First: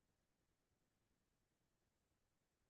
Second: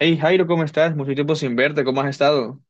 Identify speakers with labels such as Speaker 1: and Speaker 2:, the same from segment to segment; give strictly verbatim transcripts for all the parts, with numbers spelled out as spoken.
Speaker 1: Hey Jairo, ¿cómo estás? Mucho tiempo sin verte, ¿cómo has estado?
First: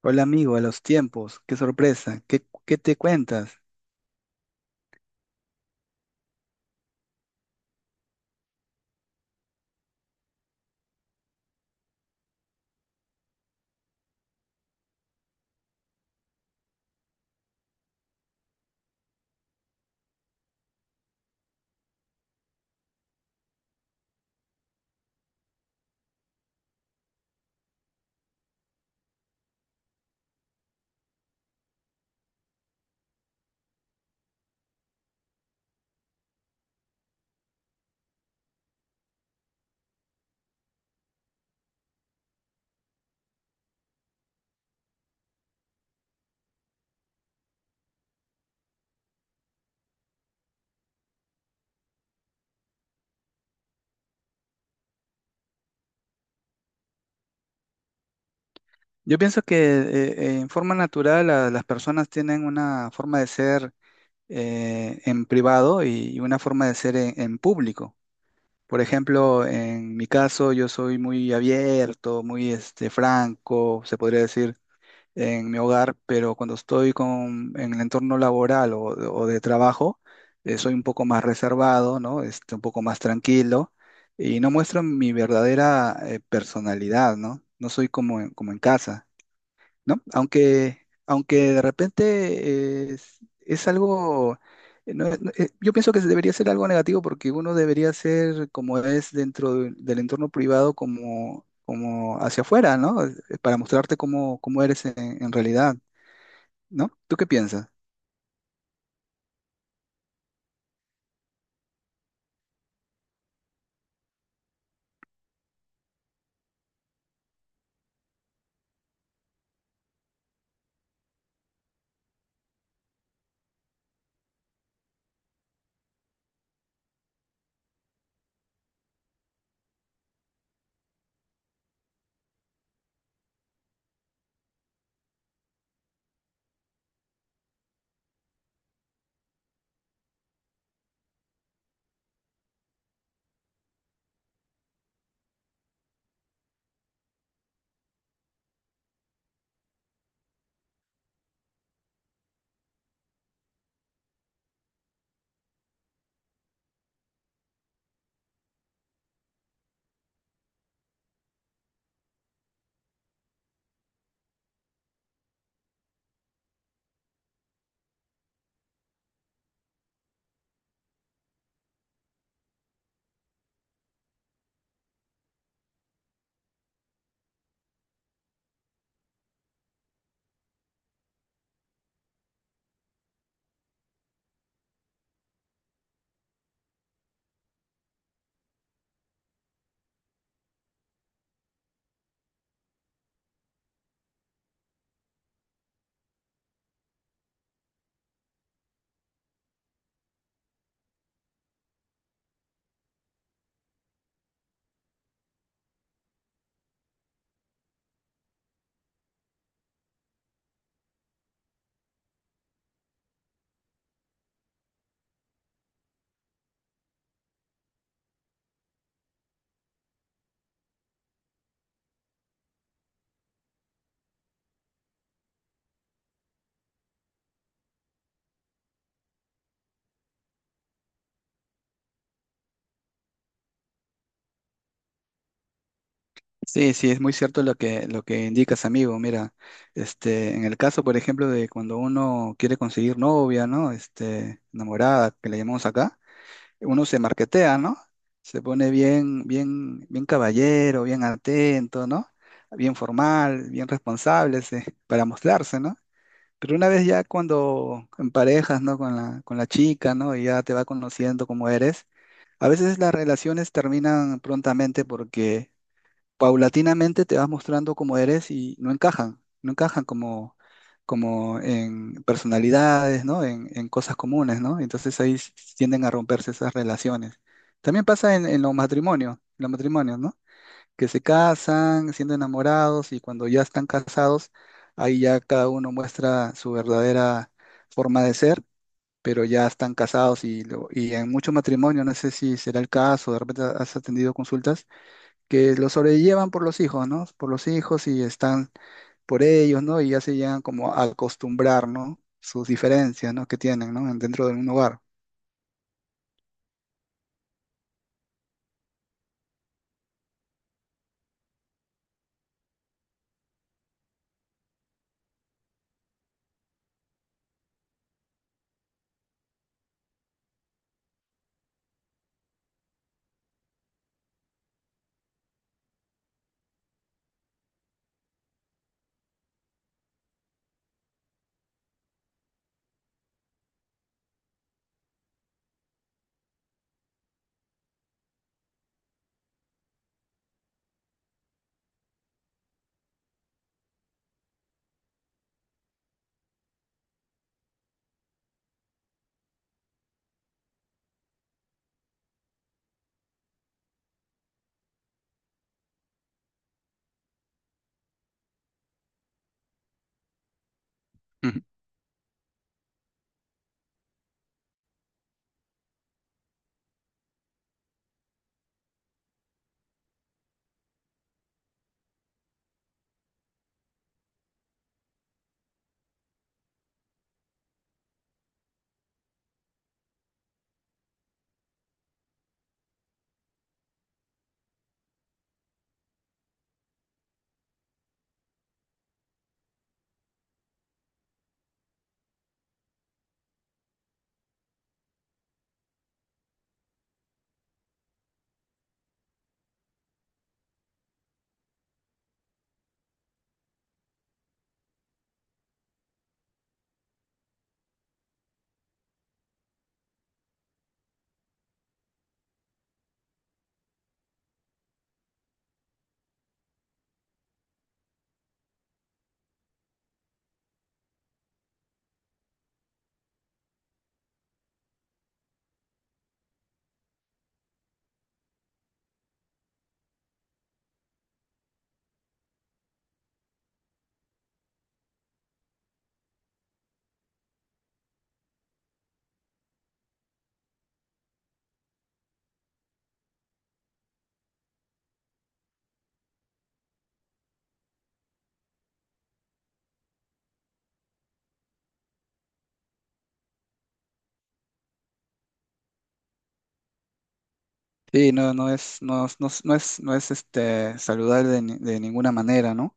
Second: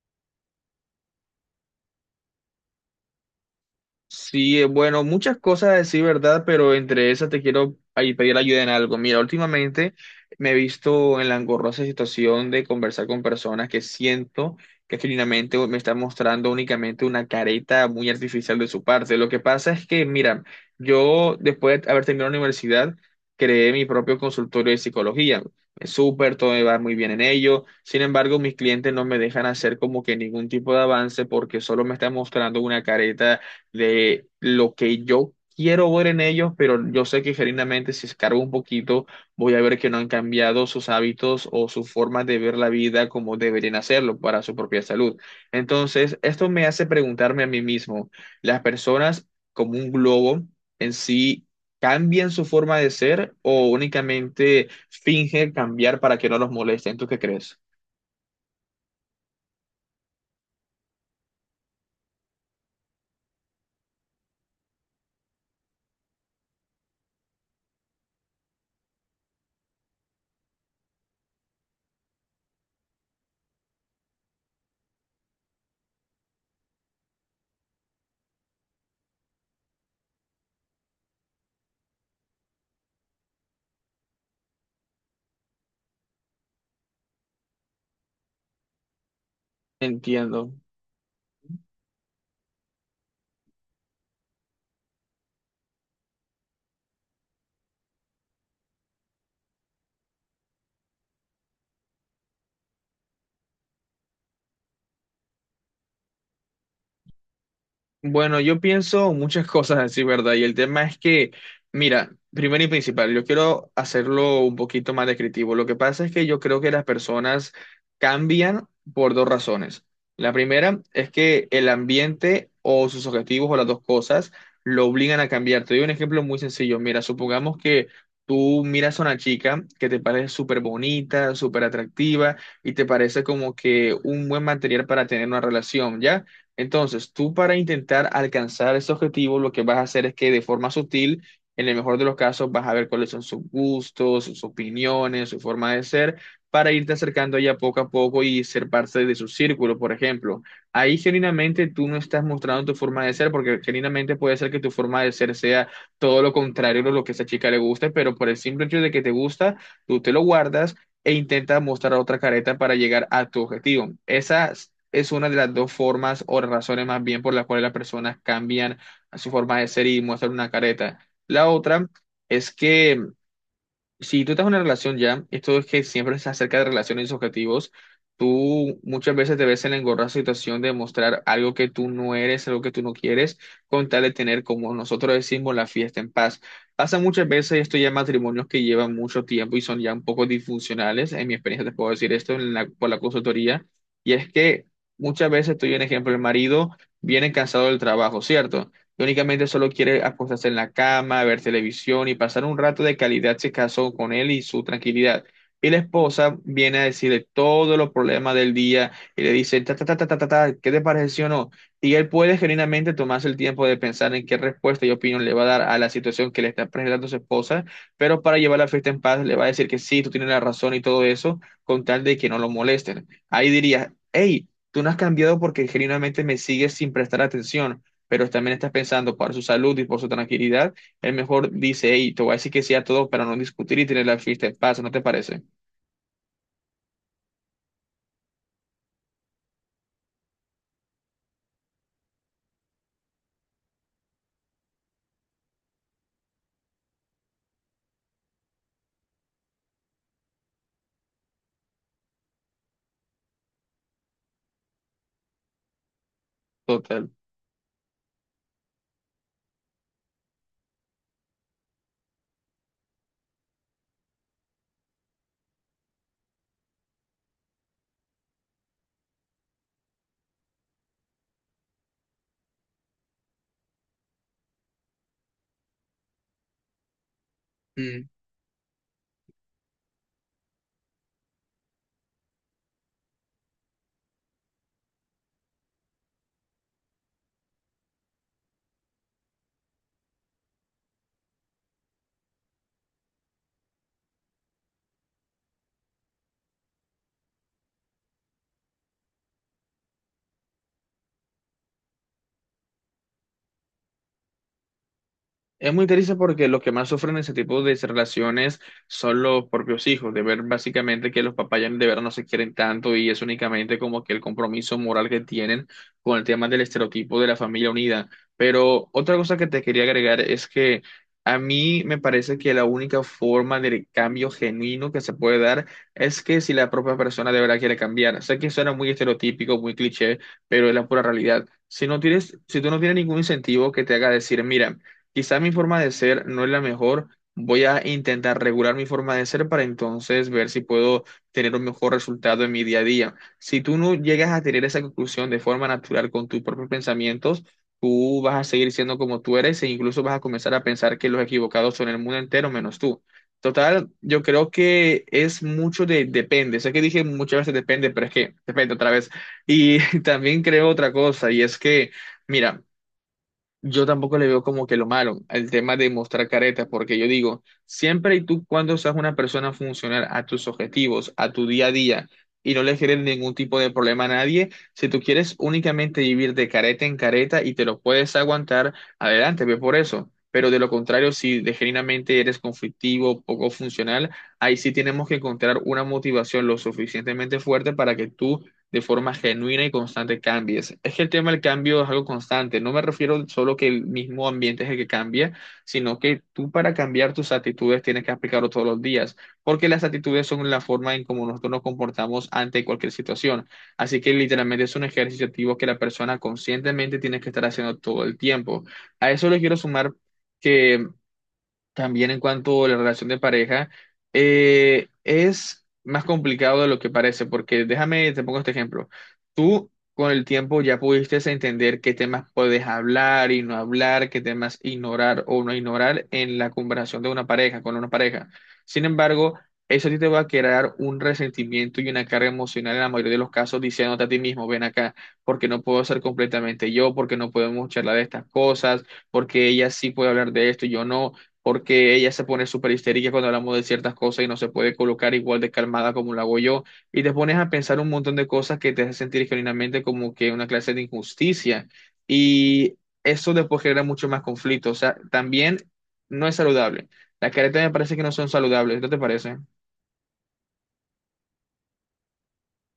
Speaker 2: Hola amigo, a los tiempos, qué sorpresa, qué, qué te cuentas.
Speaker 1: Sí, eh, bueno, muchas cosas a decir, ¿verdad? Pero entre esas te quiero ahí pedir ayuda en algo. Mira, últimamente me he visto en la engorrosa situación de conversar con personas que siento que genuinamente me están mostrando únicamente una careta muy artificial de su parte. Lo que pasa es que, mira, yo después de haber terminado la universidad, creé mi propio consultorio de psicología. Es súper, todo me va muy bien en ello. Sin embargo, mis clientes no me dejan hacer como que ningún tipo de avance porque solo me están mostrando una careta de lo que yo quiero ver en ellos, pero yo sé que genuinamente si escargo un poquito, voy a ver que no han cambiado sus hábitos o su forma de ver la vida como deberían hacerlo para su propia salud. Entonces, esto me hace preguntarme a mí mismo, ¿las personas como un globo en sí cambian su forma de ser o únicamente fingen cambiar para que no los molesten? ¿Tú qué crees?
Speaker 2: Yo pienso que eh, eh, en forma natural la- las personas tienen una forma de ser eh, en privado y, y una forma de ser en, en público. Por ejemplo, en mi caso yo soy muy abierto, muy este, franco, se podría decir, en mi hogar, pero cuando estoy con, en el entorno laboral o, o de trabajo, eh, soy un poco más reservado, ¿no? Este, un poco más tranquilo y no muestro mi verdadera eh, personalidad, ¿no? No soy como, en- como en casa. ¿No?
Speaker 1: Entiendo.
Speaker 2: Aunque, aunque de repente eh, es, es algo, eh, no- no- eh, yo pienso que debería ser algo negativo porque uno debería ser como es dentro de- del entorno privado como, como hacia afuera, ¿no? Eh, para mostrarte cómo, cómo eres en, en realidad, ¿no? ¿Tú qué piensas?
Speaker 1: Bueno, yo pienso muchas cosas así, ¿verdad? Y el tema es que, mira, primero y principal, yo quiero hacerlo un poquito más descriptivo. Lo que pasa es que yo creo que las personas cambian por dos razones. La primera es que el ambiente o sus objetivos o las dos cosas lo obligan a cambiar. Te doy un ejemplo muy sencillo. Mira, supongamos que tú miras a una chica que te parece súper bonita, súper atractiva y te parece como que un buen material para tener una relación, ¿ya? Entonces, tú para intentar alcanzar ese objetivo, lo que vas a hacer es que de forma sutil, en el mejor de los casos, vas a ver cuáles son sus gustos, sus opiniones, su forma de ser, para irte acercando ya poco a poco y ser parte de su círculo, por ejemplo. Ahí genuinamente tú no estás mostrando tu forma de ser, porque genuinamente puede ser que tu forma de ser sea todo lo contrario de lo que a esa chica le gusta, pero por el simple hecho de que te gusta, tú te lo guardas e intenta mostrar otra careta para llegar a tu objetivo. Esa es una de las dos formas o razones más bien por las cuales las personas cambian su forma de ser y muestran una careta. La otra es que si tú estás en una relación ya, esto es que siempre es acerca de relaciones y objetivos, tú muchas veces te ves en la engorrosa situación de mostrar algo que tú no eres, algo que tú no quieres, con tal de tener, como nosotros decimos, la fiesta en paz. Pasa muchas veces esto ya en matrimonios que llevan mucho tiempo y son ya un poco disfuncionales, en mi experiencia te puedo decir esto en la- por la consultoría, y es que muchas veces, estoy un ejemplo, el marido viene cansado del trabajo, ¿cierto? Y únicamente solo quiere acostarse en la cama, ver televisión y pasar un rato de calidad si casó con él y su tranquilidad. Y la esposa viene a decirle todos los problemas del día y le dice, ta, ta, ta, ta, ta, ta, ta, ¿qué te pareció o no? Y él puede genuinamente tomarse el tiempo de pensar en qué respuesta y opinión le va a dar a la situación que le está presentando su esposa, pero para llevar la fiesta en paz le va a decir que sí, tú tienes la razón y todo eso, con tal de que no lo molesten. Ahí diría, hey, tú no has cambiado porque genuinamente me sigues sin prestar atención, pero también estás pensando por su salud y por su tranquilidad, él mejor dice, hey, te voy a decir que sí a todo para no discutir y tener la fiesta en paz, ¿no te parece?
Speaker 2: Sí, sí, es muy cierto lo que, lo que indicas, amigo. Mira, este, en el caso, por ejemplo, de cuando uno quiere conseguir novia, ¿no? Este, enamorada, que le llamamos acá. Uno se marquetea, ¿no? Se pone bien, bien, bien caballero, bien atento, ¿no? Bien formal, bien responsable, sí, para mostrarse, ¿no? Pero una vez ya
Speaker 1: Total.
Speaker 2: cuando en parejas, ¿no? Con la, con la chica, ¿no? Y ya te va conociendo cómo eres, a veces las relaciones terminan prontamente porque paulatinamente te vas mostrando como eres y no encajan, no encajan como, como en personalidades, ¿no? En, en cosas comunes, ¿no? Entonces ahí s- tienden a romperse esas relaciones. También pasa en, en los matrimonios, los matrimonios, ¿no? Que se casan siendo enamorados y cuando ya están casados, ahí ya cada uno muestra su verdadera forma de ser, pero ya están casados y, lo- y en muchos matrimonios, no sé si será el caso, de repente has atendido consultas, que lo sobrellevan por los hijos, ¿no? Por los hijos y están por ellos, ¿no? Y ya se llegan como a acostumbrar, ¿no? Sus diferencias, ¿no? Que tienen, ¿no? Dentro de un hogar.
Speaker 1: Es muy triste porque los que más sufren ese tipo de relaciones son los propios hijos, de ver básicamente que los papás ya de verdad no se quieren tanto y es únicamente como que el compromiso moral que tienen con el tema del estereotipo de la familia unida. Pero otra cosa que te quería agregar es que a mí me parece que la única forma del cambio genuino que se puede dar es que si la propia persona de verdad quiere cambiar. Sé que suena muy estereotípico, muy cliché, pero es la pura realidad. Si no tienes, si tú no tienes ningún incentivo que te haga decir, mira, quizá mi forma de ser no es la mejor. Voy a intentar regular mi forma de ser para entonces ver si puedo tener un mejor resultado en mi día a día. Si tú no llegas a tener esa conclusión de forma natural con tus propios pensamientos, tú vas a seguir siendo como tú eres e incluso vas a comenzar a pensar que los equivocados son el mundo entero menos tú. Total, yo creo que es mucho de depende. Sé que dije muchas veces depende, pero es que depende otra vez. Y también creo otra cosa
Speaker 2: Ujú.
Speaker 1: y es que, mira. Yo tampoco le veo como que lo malo al tema de mostrar caretas, porque yo digo, siempre y tú cuando seas una persona funcional a tus objetivos, a tu día a día, y no le generes ningún tipo de problema a nadie, si tú quieres únicamente vivir de careta en careta y te lo puedes aguantar, adelante, ve por eso. Pero de lo contrario, si de genuinamente eres conflictivo, poco funcional, ahí sí tenemos que encontrar una motivación lo suficientemente fuerte para que tú de forma genuina y constante cambies. Es que el tema del cambio es algo constante. No me refiero solo que el mismo ambiente es el que cambia, sino que tú para cambiar tus actitudes tienes que aplicarlo todos los días, porque las actitudes son la forma en cómo nosotros nos comportamos ante cualquier situación. Así que literalmente es un ejercicio activo que la persona conscientemente tiene que estar haciendo todo el tiempo. A eso le quiero sumar que también en cuanto a la relación de pareja, eh, es más complicado de lo que parece, porque déjame, te pongo este ejemplo. Tú con el tiempo ya pudiste entender qué temas puedes hablar y no hablar, qué temas ignorar o no ignorar en la conversación de una pareja, con una pareja. Sin embargo, eso a ti te va a crear un resentimiento y una carga emocional en la mayoría de los casos, diciéndote a ti mismo, ven acá, porque no puedo ser completamente yo, porque no podemos charlar de estas cosas, porque ella sí puede hablar de esto y yo no, porque ella se pone súper histérica cuando hablamos de ciertas cosas y no se puede colocar igual de calmada como lo hago yo, y te pones a pensar un montón de cosas que te hacen sentir genuinamente como que una clase de injusticia, y eso después genera mucho más conflicto, o sea, también no es saludable. Las caretas me parece que no
Speaker 2: Sí,
Speaker 1: son
Speaker 2: no, no es,
Speaker 1: saludables, ¿no te
Speaker 2: no, es- no,
Speaker 1: parece?
Speaker 2: es, no es no es, este, saludable de, ni- de ninguna manera, ¿no?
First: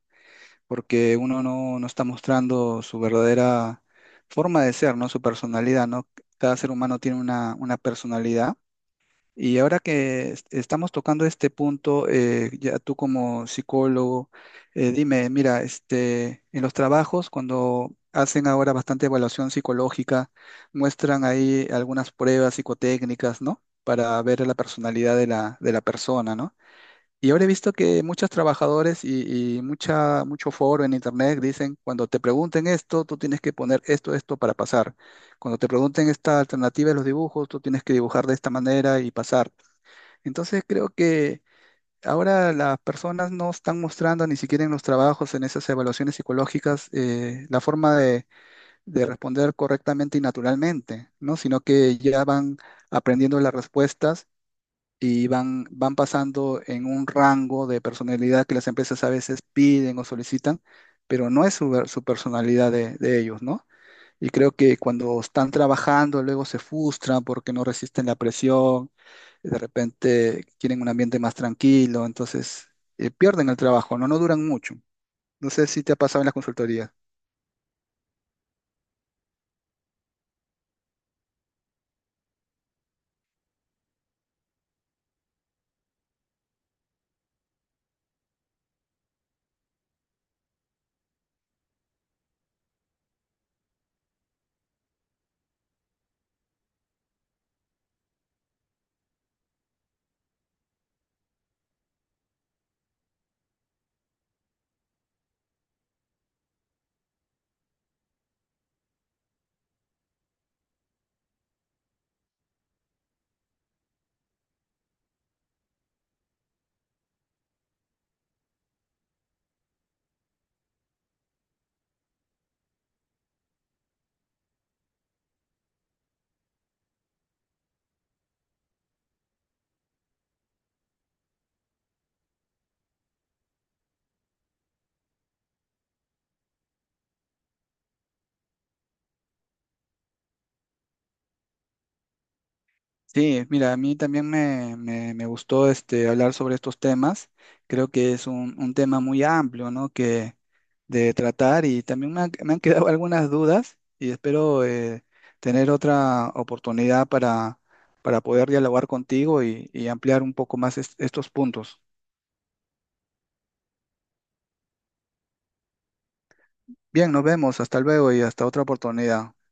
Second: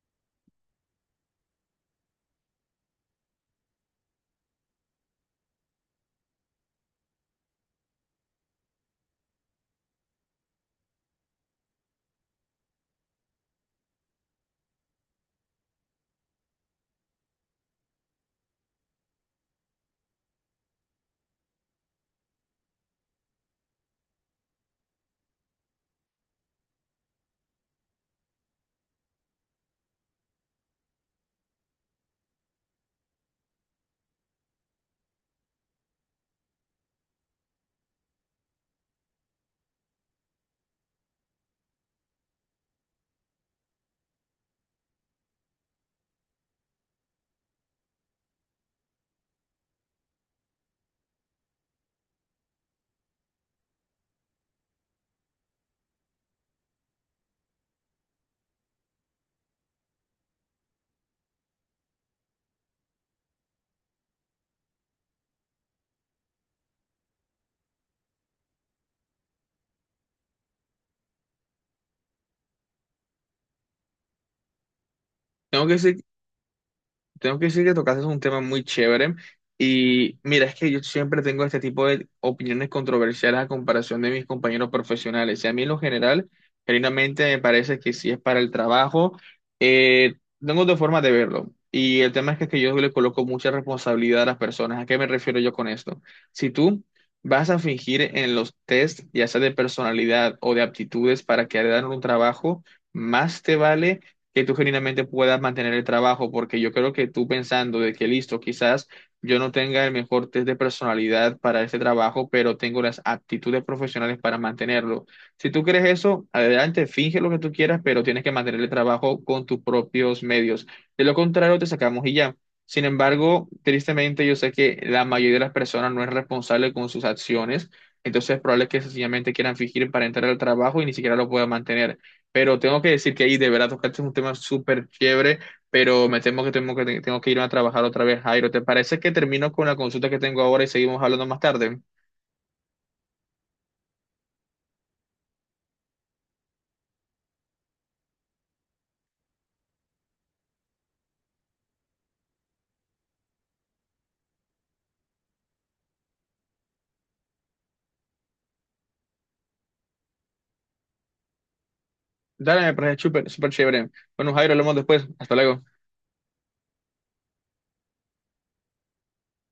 Speaker 2: Porque uno no, no está mostrando su verdadera forma de ser, ¿no? Su personalidad, ¿no? Cada ser humano tiene una, una personalidad. Y ahora que est- estamos tocando este punto, eh, ya tú como psicólogo, eh, dime, mira, este, en los trabajos, cuando hacen ahora bastante evaluación psicológica, muestran ahí algunas pruebas psicotécnicas, ¿no? Para ver la personalidad de la, de la persona, ¿no? Y ahora he visto que muchos trabajadores y, y mucha, mucho foro en internet dicen, cuando te pregunten esto, tú tienes que poner esto, esto para pasar. Cuando te pregunten esta alternativa de los dibujos, tú tienes que dibujar de esta manera y pasar. Entonces creo que ahora las personas no están mostrando ni siquiera en los trabajos, en esas evaluaciones psicológicas, eh, la forma de, de responder correctamente y naturalmente, ¿no? Sino que ya van aprendiendo las respuestas y van, van pasando en un rango de personalidad que las empresas a veces piden o solicitan, pero no es su, su personalidad de, de ellos, ¿no? Y creo que cuando están trabajando, luego se frustran porque no resisten la presión, de repente quieren un ambiente más tranquilo, entonces eh, pierden el trabajo, ¿no? No duran mucho. No sé
Speaker 1: Tengo que
Speaker 2: si te ha
Speaker 1: decir
Speaker 2: pasado en las consultorías.
Speaker 1: Tengo que decir que tocaste un tema muy chévere y mira, es que yo siempre tengo este tipo de opiniones controversiales a comparación de mis compañeros profesionales. Y a mí en lo general, genuinamente me parece que si es para el trabajo, eh, tengo dos formas de verlo. Y el tema es que, que yo le coloco mucha responsabilidad a las personas. ¿A qué me refiero yo con esto? Si tú vas a fingir en los test, ya sea de personalidad o de aptitudes para que hagan un trabajo, más te vale que tú genuinamente puedas mantener el trabajo, porque yo creo que tú pensando de que listo, quizás yo no tenga el mejor test de personalidad para este trabajo, pero tengo las aptitudes profesionales para mantenerlo. Si tú crees eso, adelante, finge lo que tú quieras, pero tienes que mantener el trabajo con tus propios medios. De lo contrario, te sacamos y ya. Sin embargo, tristemente yo sé que la mayoría de las personas no es responsable con sus acciones, entonces es probable que sencillamente quieran fingir para entrar al trabajo y ni siquiera lo puedan mantener. Pero tengo que decir que ahí de verdad tocaste un tema súper chévere, pero me temo que tengo que tengo que irme a trabajar otra vez, Jairo. ¿Te parece que termino con la consulta que tengo ahora y seguimos hablando más tarde?
Speaker 2: Sí, mira, a mí también me, me- me gustó este, hablar sobre estos temas. Creo que es un, un tema muy amplio, ¿no? Que de tratar y también me han, me han quedado algunas dudas y espero eh, tener otra oportunidad para, para poder dialogar contigo y, y ampliar un poco más est- estos puntos.
Speaker 1: Dale, me parece súper súper chévere. Bueno, Jairo, hablamos después. Hasta luego.
Speaker 2: Bien, nos vemos, hasta luego y hasta otra oportunidad.